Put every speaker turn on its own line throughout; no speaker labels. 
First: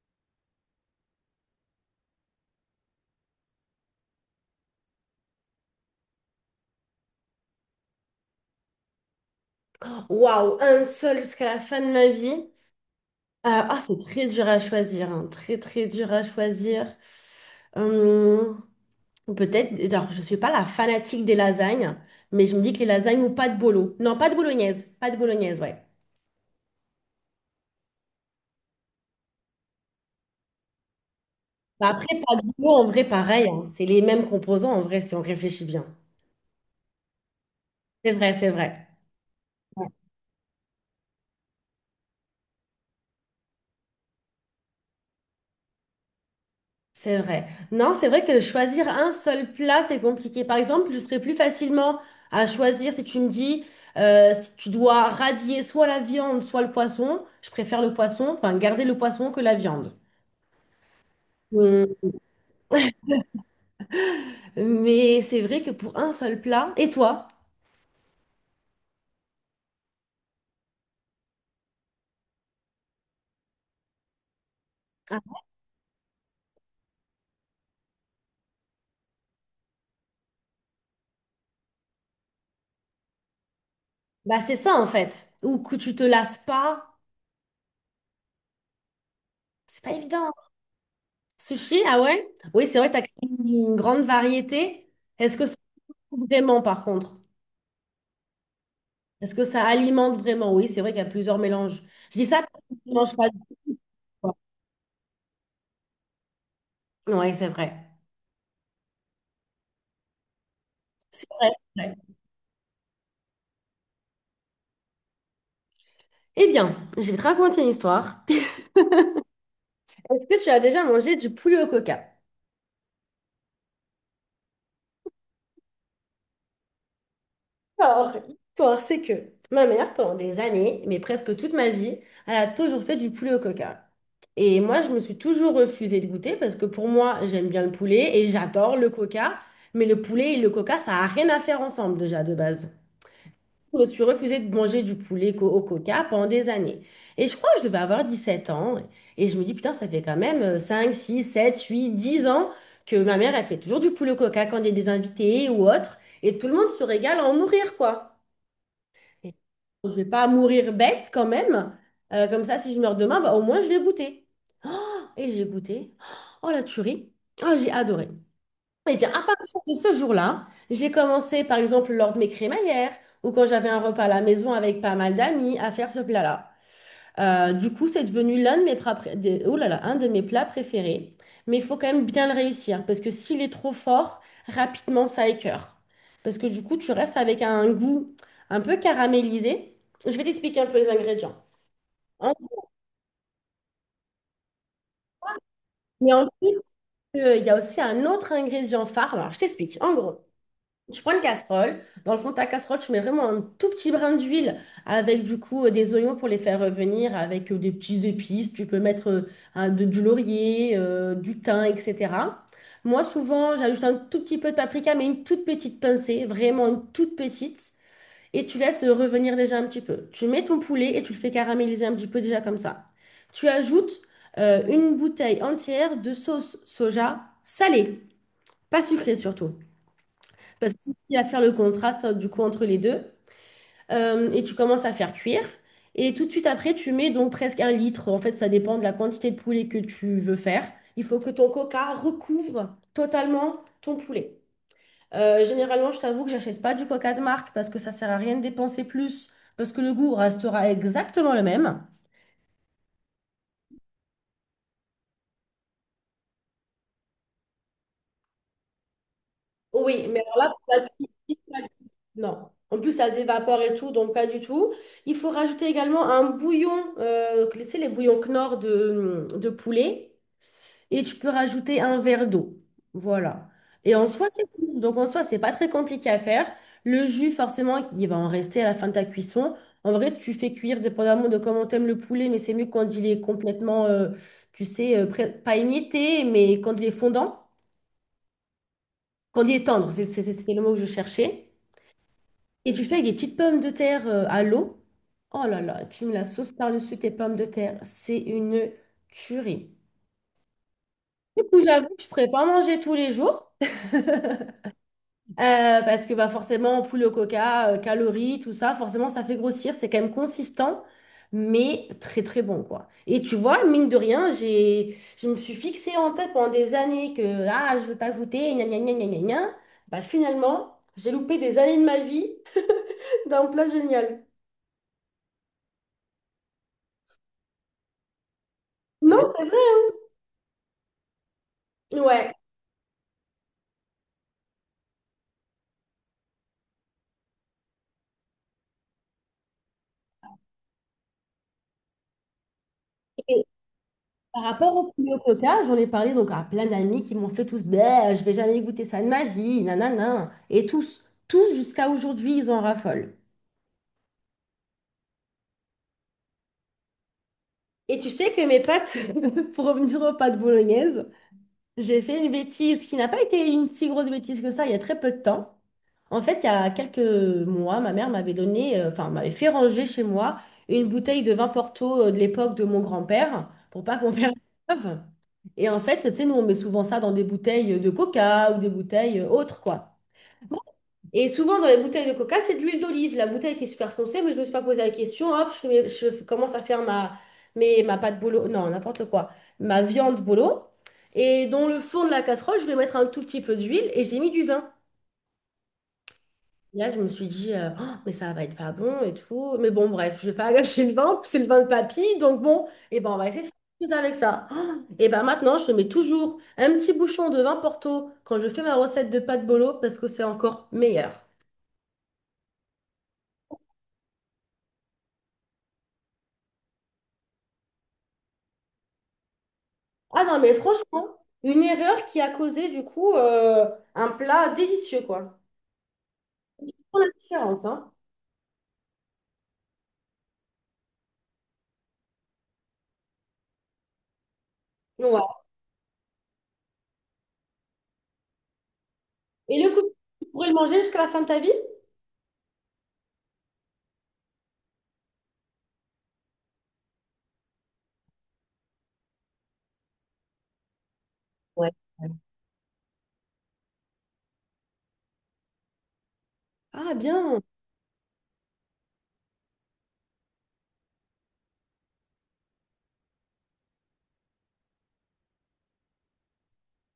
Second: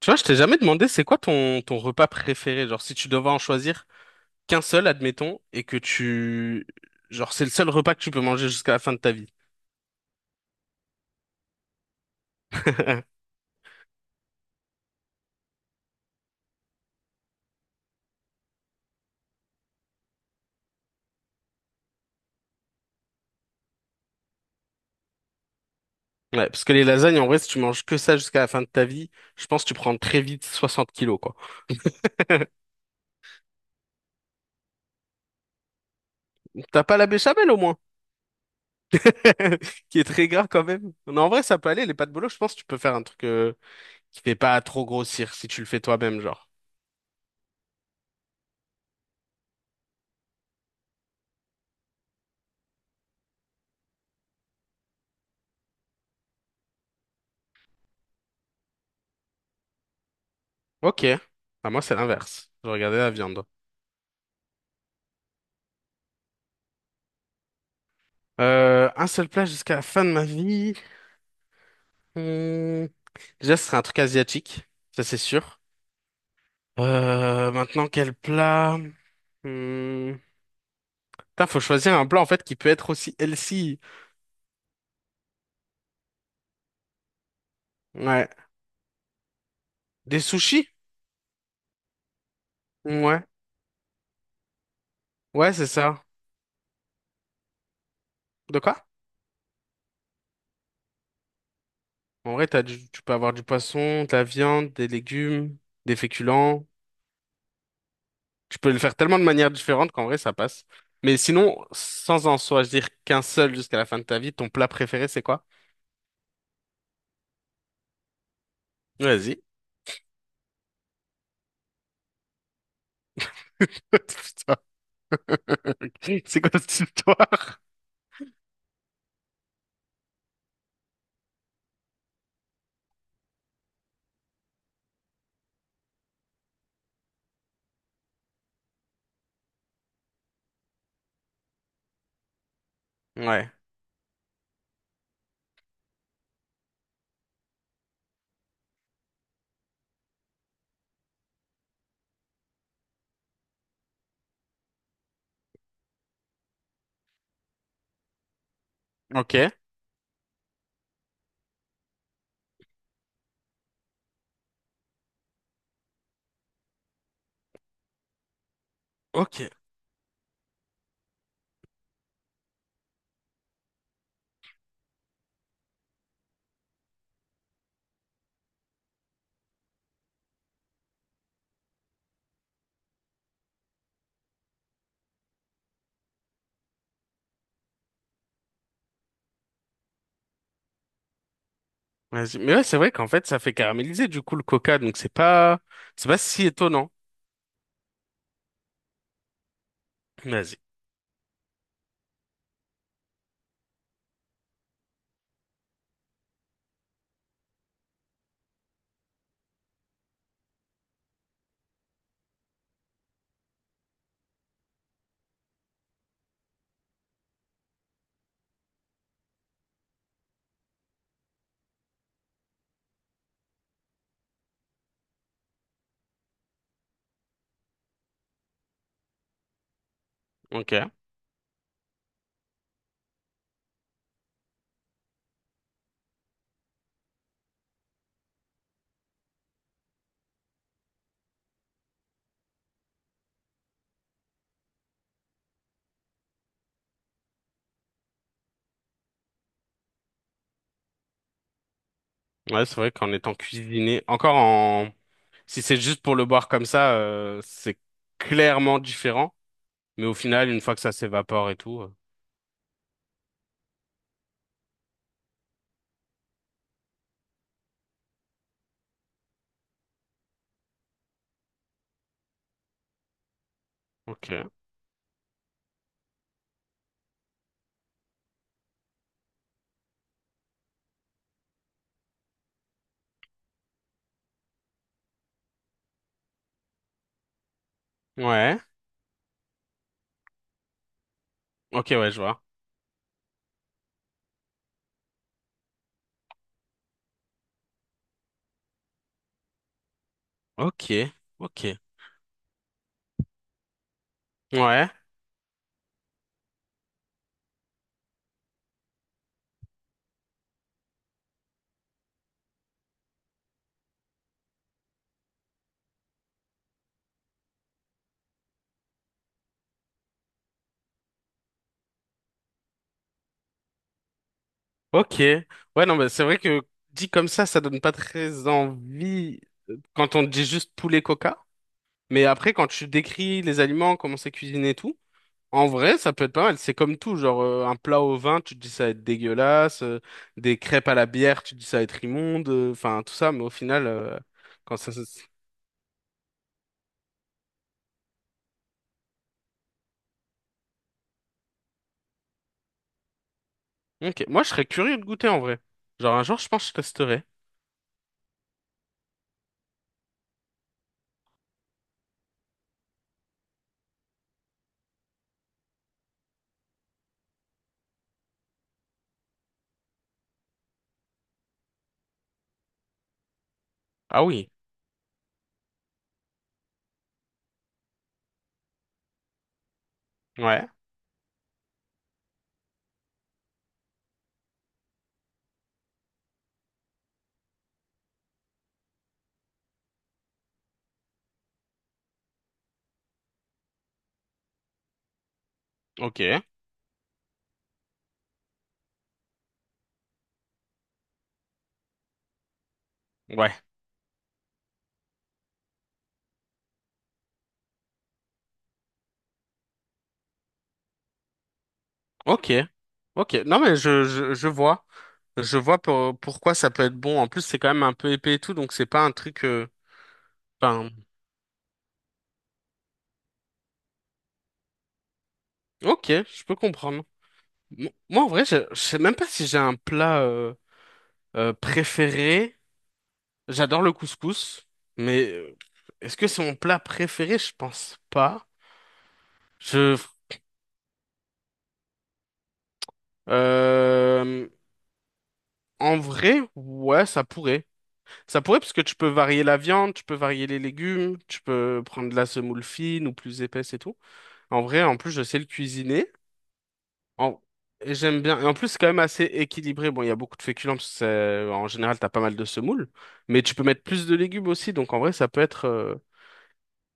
Tu vois, je t'ai jamais demandé c'est quoi ton repas préféré. Genre, si tu devais en choisir qu'un seul, admettons, et que tu... Genre, c'est le seul repas que tu peux manger jusqu'à la fin de ta vie.
Waouh, un seul jusqu'à la fin de ma vie. Ah, c'est très dur à choisir, hein. Très, très dur à choisir. Hum, peut-être, alors, je suis pas la fanatique des lasagnes, mais je me dis que les lasagnes ou pas de bolo. Non, pas de bolognaise, pas de bolognaise, ouais.
Ouais, parce que les lasagnes, en vrai, si tu manges que ça jusqu'à la fin de ta vie, je pense que tu prends très vite 60 kilos, quoi.
Bah, après, pas de bolo, en vrai, pareil, hein. C'est les mêmes composants, en vrai, si on réfléchit bien.
T'as pas la béchamel, au moins.
C'est vrai, c'est vrai.
Qui est très gras quand même. Non, en vrai, ça peut aller. Les pâtes bolo, je pense que tu peux faire un truc qui fait pas trop grossir si tu le fais toi-même, genre.
C'est vrai. Non, c'est vrai que choisir un seul plat, c'est compliqué. Par exemple, je serais plus facilement à choisir si tu me dis, si tu dois radier soit la viande, soit le poisson, je préfère le poisson, enfin garder le poisson que la viande.
Ok. Bah, moi, c'est
Hum,
l'inverse. Je regardais la viande.
Mais c'est vrai que pour un seul plat, et toi?
Un seul plat jusqu'à la fin de ma vie. Hmm, Déjà, ce serait un truc asiatique, ça c'est
Ah,
sûr. Maintenant, quel plat? Hmm. Putain, faut choisir un plat en fait qui peut être aussi healthy.
bah c'est ça en fait. Ou que tu te lasses pas,
Ouais.
c'est pas
Des
évident.
sushis?
Sushi, ah ouais? Oui, c'est vrai que tu as
Ouais.
une grande variété. Est-ce que
Ouais,
c'est
c'est ça.
vraiment par contre?
De quoi?
Est-ce que ça alimente vraiment? Oui, c'est vrai qu'il y a plusieurs mélanges. Je dis
En
ça
vrai,
parce que je ne
tu peux
mange pas
avoir
du
du
tout.
poisson, de la
quoi.
viande, des légumes, des féculents.
Ouais, c'est vrai.
Tu peux le faire tellement de manières différentes qu'en vrai, ça passe. Mais
C'est vrai,
sinon,
c'est vrai.
sans en choisir qu'un seul jusqu'à la fin de ta vie, ton plat préféré, c'est quoi?
Eh bien, je vais te raconter une histoire.
Vas-y.
Est-ce que tu as déjà mangé du poulet au coca?
Putain. C'est quoi cette histoire?
Alors, l'histoire, c'est que ma mère, pendant des années, mais presque toute ma vie, elle a toujours fait du poulet au coca. Et moi, je me suis toujours refusée de goûter parce que pour moi, j'aime bien le poulet et j'adore le coca. Mais le poulet et le coca, ça n'a rien à faire ensemble déjà de base.
Ouais.
Je me suis refusée de manger du poulet au coca pendant des années. Et je crois que je devais avoir 17 ans. Et je me dis, putain, ça fait quand même 5, 6, 7, 8, 10 ans que ma mère, elle fait toujours du poulet au coca quand il y a des invités ou autre. Et tout le monde se régale à en mourir, quoi. Et
Ok,
je vais pas mourir bête quand même. Comme ça, si je meurs demain, bah, au moins, je vais goûter. Oh, et j'ai goûté. Oh, la tuerie. Oh, j'ai adoré. Eh bien, à
ok.
partir de ce jour-là, j'ai commencé, par exemple, lors de mes crémaillères ou quand j'avais un repas à la maison avec pas mal d'amis, à faire ce plat-là. Du coup, c'est devenu l'un de mes plats, oh là là, un de mes plats préférés. Mais il faut quand même bien le réussir parce que s'il est trop fort, rapidement, ça écœure. Parce que du coup, tu restes avec un goût un peu caramélisé. Je vais t'expliquer un peu les ingrédients. En-
Vas-y. Mais ouais, c'est vrai qu'en fait, ça fait caraméliser du coup le coca, donc c'est
Mais
pas
en
si
plus,
étonnant.
il y a aussi un autre ingrédient phare. Alors, je t'explique. En gros.
Vas-y.
Je prends une casserole. Dans le fond de ta casserole, tu mets vraiment un tout petit brin d'huile avec du coup des oignons pour les faire revenir, avec des petits épices. Tu peux mettre du laurier, du thym, etc. Moi, souvent, j'ajoute un tout petit peu de paprika, mais une toute petite pincée, vraiment une toute petite. Et tu laisses revenir déjà un petit peu. Tu mets ton poulet et tu le fais caraméliser un petit peu déjà comme ça. Tu ajoutes une bouteille entière de sauce soja salée, pas sucrée surtout.
Ok.
Parce que si tu vas faire le contraste du coup entre les deux. Et tu commences à faire cuire. Et tout de suite après, tu mets donc presque un litre. En fait, ça dépend de la quantité de poulet que tu veux faire. Il faut que ton coca recouvre totalement ton poulet. Généralement, je t'avoue que j'achète pas du coca de marque parce que ça sert à rien de dépenser plus, parce que le goût restera exactement le même.
Ouais, c'est vrai qu'en étant cuisiné, si c'est juste pour le boire comme ça, c'est clairement différent. Mais
Oui,
au
mais alors
final,
là,
une fois
pas
que ça
du tout,
s'évapore et
pas du
tout,
tout. non. En plus, ça s'évapore et tout, donc pas du tout. Il faut rajouter également un bouillon, tu sais, les bouillons Knorr de poulet. Et tu peux rajouter un verre d'eau. Voilà. Et en
ok.
soi, c'est tout. Donc en soi, c'est pas très compliqué à faire. Le jus, forcément, il va en rester à la fin de ta cuisson. En vrai, tu fais cuire dépendamment de comment t'aimes le poulet, mais c'est mieux quand il est complètement, tu sais, pas émietté, mais quand il est fondant,
Ouais.
quand il est tendre, c'est le mot que je cherchais.
Ok, ouais, je vois.
Et tu fais avec des petites pommes de terre à l'eau. Oh là là, tu mets la sauce par-dessus tes pommes de terre. C'est une tuerie.
Ok,
Du coup,
ok.
j'avoue que je ne pourrais pas manger tous les jours.
Ouais.
Parce que bah, forcément, poulet au coca, calories, tout ça, forcément, ça fait grossir. C'est quand même consistant, mais très très bon, quoi. Et tu vois, mine de rien, je me suis fixée en tête pendant des années que ah, je ne veux pas goûter, gna gna gna gna gna gna. Bah, finalement, j'ai loupé des années de ma vie d'un plat génial.
Ok. Ouais, non, mais c'est vrai que dit comme ça donne pas très
Non,
envie
c'est vrai.
quand on dit juste poulet coca. Mais
Ouais.
après, quand tu décris les aliments, comment c'est cuisiné et tout, en vrai, ça peut être pas mal. C'est comme tout, genre un plat au vin, tu te dis ça va être dégueulasse, des crêpes à la bière, tu te dis ça va être immonde, enfin tout ça, mais au final,
Par rapport
quand ça...
au
se-
poulet au coca, j'en ai parlé donc à plein d'amis qui m'ont fait tous, ben, je vais jamais goûter ça de ma vie, nanana. Et tous, tous jusqu'à aujourd'hui, ils en raffolent.
Ok, moi je serais curieux de goûter en vrai. Genre un jour, je pense que je testerai.
Et tu sais que mes pâtes, pour revenir aux pâtes bolognaises, j'ai fait une bêtise qui n'a pas été une si grosse bêtise que ça il y a très peu de temps. En fait, il y a quelques mois, ma mère m'avait donné, enfin, m'avait fait ranger chez moi une bouteille de vin Porto de l'époque de mon grand-père pour pas qu'on
Ah
perde
oui.
l'œuvre. Et en fait, tu sais, nous, on met souvent ça dans des bouteilles de coca ou des bouteilles autres, quoi. Bon.
Ouais.
Et souvent, dans les bouteilles de coca, c'est de l'huile d'olive. La bouteille était super foncée, mais je ne me suis pas posé la question. Hop, je commence à faire ma pâte bolo, non, n'importe quoi, ma viande bolo. Et dans le fond de la casserole, je vais mettre un tout petit peu d'huile et j'ai mis du vin.
ok.
Là, je me suis dit, oh, mais ça va être pas bon et tout. Mais bon, bref, je vais pas gâcher le vin, c'est le vin de papy. Donc bon, et ben, on va essayer de faire
Ouais.
quelque chose avec ça. Oh, et ben maintenant, je mets toujours un petit bouchon de vin Porto quand je fais ma recette de pâte bolo parce que c'est encore meilleur.
Ok. Ok. Non mais je vois. Je vois pourquoi ça peut être bon. En plus, c'est quand même un peu épais et tout, donc c'est pas un truc.
Ah non, mais
Enfin...
franchement, une erreur qui a causé du coup un plat délicieux, quoi.
Ok, je peux
Pour
comprendre.
la différence, hein.
Moi, en vrai, je sais même pas si j'ai un plat préféré. J'adore le couscous,
Ouais.
mais est-ce que c'est mon plat préféré? Je pense pas.
Et le coup,
Je,
tu pourrais le manger jusqu'à la fin de ta vie?
euh, En vrai, ouais, ça pourrait. Ça pourrait parce que tu peux varier la viande, tu peux varier les légumes, tu
Ouais.
peux prendre de la semoule fine ou plus épaisse et tout. En vrai, en plus, je sais le cuisiner.
Ah
En-
bien.
et j'aime bien. Et en plus, c'est quand même assez équilibré. Bon, il y a beaucoup de féculents parce que en général, t'as pas mal de semoule. Mais tu peux mettre plus de légumes aussi. Donc, en vrai, ça peut être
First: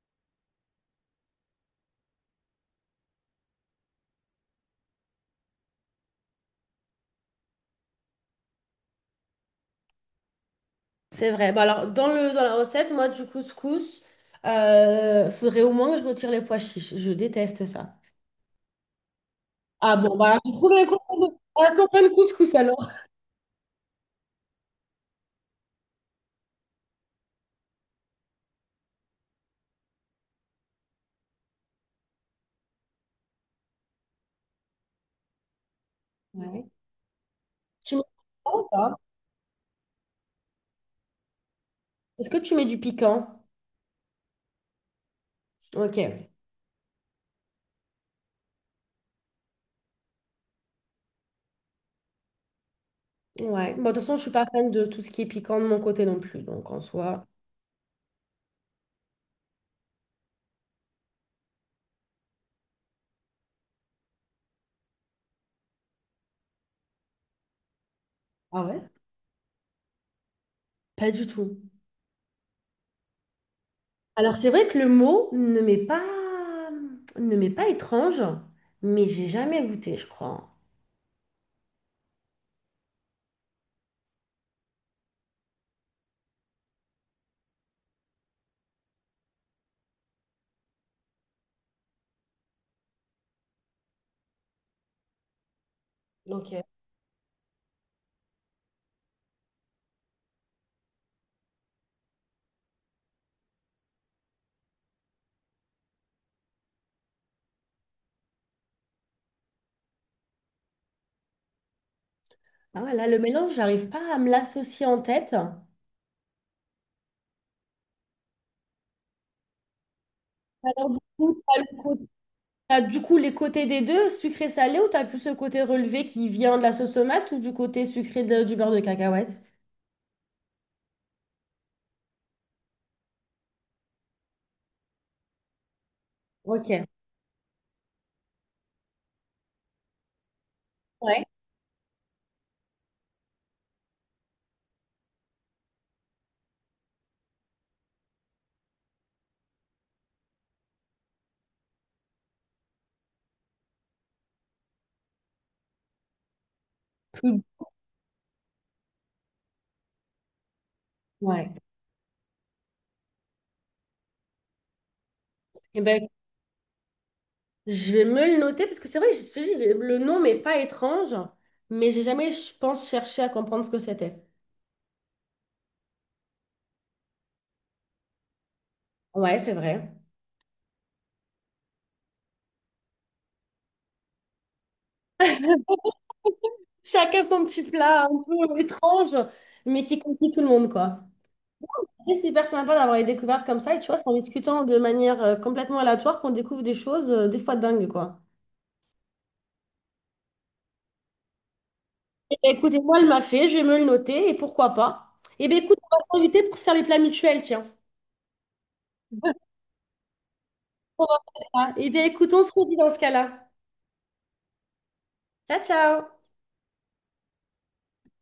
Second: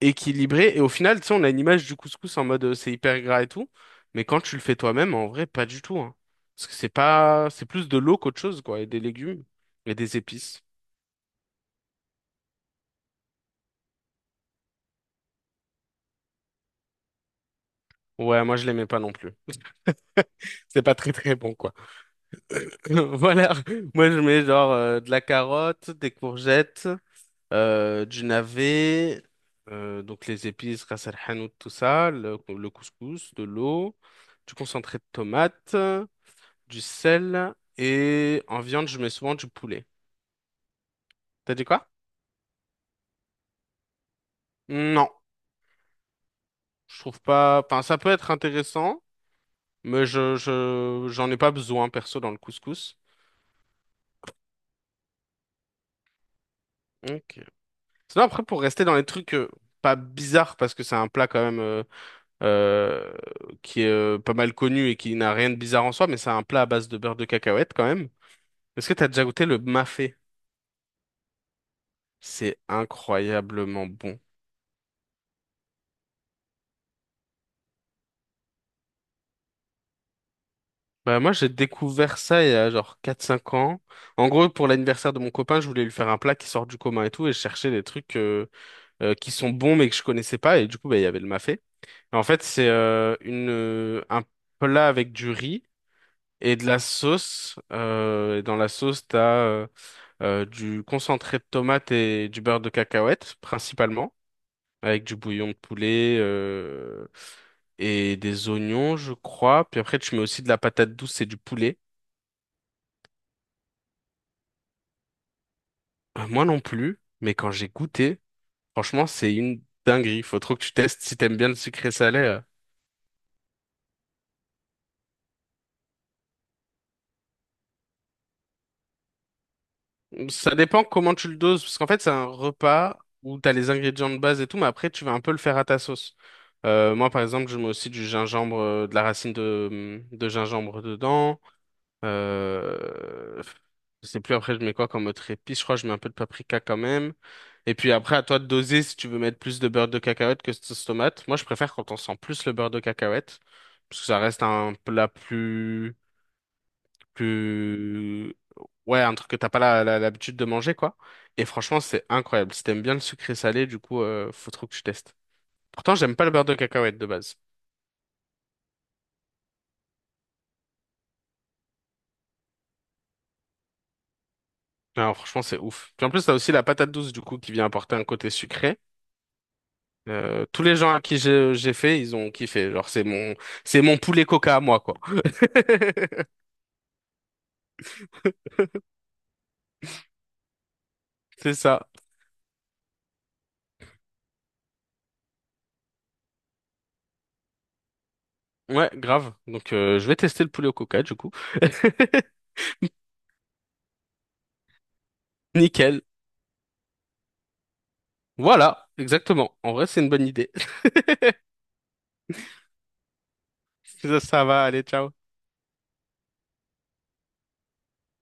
équilibré. Et au final, tu sais, on a une image du couscous en mode c'est hyper gras et tout. Mais quand tu le fais toi-même, en vrai, pas du tout, hein. Parce que c'est pas, c'est plus de l'eau qu'autre chose, quoi. Et des légumes et des épices.
C'est vrai. Bah alors, dans le, dans la recette, moi, du couscous, faudrait au moins que je retire les pois chiches. Je déteste ça.
Ouais, moi, je l'aimais pas non plus.
Ah bon, bah, j'ai trouvé
C'est
un
pas très,
copain de
très bon, quoi.
un copain de couscous alors.
Voilà. Moi, je mets genre de la carotte, des courgettes. Du navet, donc les épices, ras el hanout, tout ça, le couscous, de l'eau, du concentré de tomate,
Ouais.
du sel,
Tu mets du
et
piquant
en
ou
viande, je
pas
mets souvent du poulet. T'as dit quoi?
Est-ce que tu mets du piquant?
Non,
Ok.
je trouve pas. Enfin, ça peut être intéressant, mais j'en ai pas besoin perso dans le couscous.
Ouais. Bon, de toute façon, je suis pas fan de tout ce qui est piquant de mon côté non plus. Donc, en soi,
Ok. Sinon, après, pour rester dans les trucs pas bizarres, parce que c'est un plat quand même euh, qui est pas mal connu et qui n'a rien de bizarre en soi, mais c'est un plat à base de beurre de cacahuète quand même.
ah ouais?
Est-ce que t'as déjà goûté le mafé?
Pas du tout.
C'est incroyablement bon.
Alors, c'est vrai que le mot ne m'est pas étrange, mais j'ai jamais goûté, je crois.
Bah moi j'ai découvert ça il y a genre 4 ou 5 ans. En gros pour l'anniversaire de mon copain je voulais lui faire un plat qui sort du commun et tout et je cherchais des trucs qui sont bons mais que je connaissais pas et du coup bah, il y avait le mafé. Et en fait c'est une un plat avec du riz
Ok.
et de la sauce. Et dans la sauce t'as euh, du concentré de tomate et du beurre de cacahuète principalement, avec du bouillon de poulet et des oignons, je crois. Puis après, tu mets aussi de la patate douce et du poulet.
Ah ouais, là, le mélange, j'arrive pas à me l'associer en tête.
Moi non plus, mais quand j'ai goûté, franchement, c'est une dinguerie. Faut trop que tu
Alors, du
testes si t'aimes
coup,
bien le sucré salé. Euh.
t'as du coup les côtés des deux, sucré-salé, ou t'as plus le côté relevé qui vient de la sauce tomate ou du côté sucré du beurre de cacahuète?
Ça dépend comment tu le doses, parce qu'en fait, c'est un repas où t'as les ingrédients de base et tout, mais après, tu vas un peu le faire à ta sauce.
Ok.
Moi, par exemple, je mets aussi du gingembre, de la racine de gingembre
Ouais.
dedans. Euh... Je sais plus après je mets quoi comme autre épice. Je crois que je mets un peu de paprika quand même. Et puis après à toi de doser si tu veux mettre plus de beurre de cacahuète que de sauce tomate. Moi je préfère quand on sent plus le beurre de cacahuète parce que ça reste un plat plus
Plus-
plus ouais un truc que t'as pas l'habitude de manger quoi. Et
Ouais.
franchement c'est incroyable. Si t'aimes bien le sucré salé du coup faut trop que tu testes.
Eh
Pourtant
ben,
j'aime pas le beurre de cacahuète de base.
je vais me le noter parce que c'est vrai que je te dis, le nom m'est pas étrange, mais j'ai jamais, je pense, cherché à comprendre ce que c'était.
Alors franchement c'est ouf. Puis en plus t'as aussi la patate douce du coup qui vient apporter un côté sucré.
Ouais, c'est vrai.
Tous les gens à qui j'ai fait, ils ont kiffé. C'est mon poulet coca à moi, quoi.
Chacun son petit plat un peu étrange, mais qui conquit tout le monde, quoi.
C'est ça.
C'est super sympa d'avoir les découvertes comme ça. Et tu vois, c'est en discutant de manière complètement aléatoire qu'on découvre des choses, des fois dingues, quoi.
Ouais, grave. Donc, je vais tester le poulet au coca, du coup.
Eh ben, écoutez, moi, elle m'a fait, je vais me le noter, et pourquoi pas. Eh bien, écoute, on
Nickel.
va s'inviter pour se faire les plats mutuels, tiens.
Voilà, exactement. En vrai, c'est une bonne idée.
On va faire ça. Eh bien, écoute, on se redit dans ce cas-là.
Ça va, allez, ciao.
Ciao, ciao!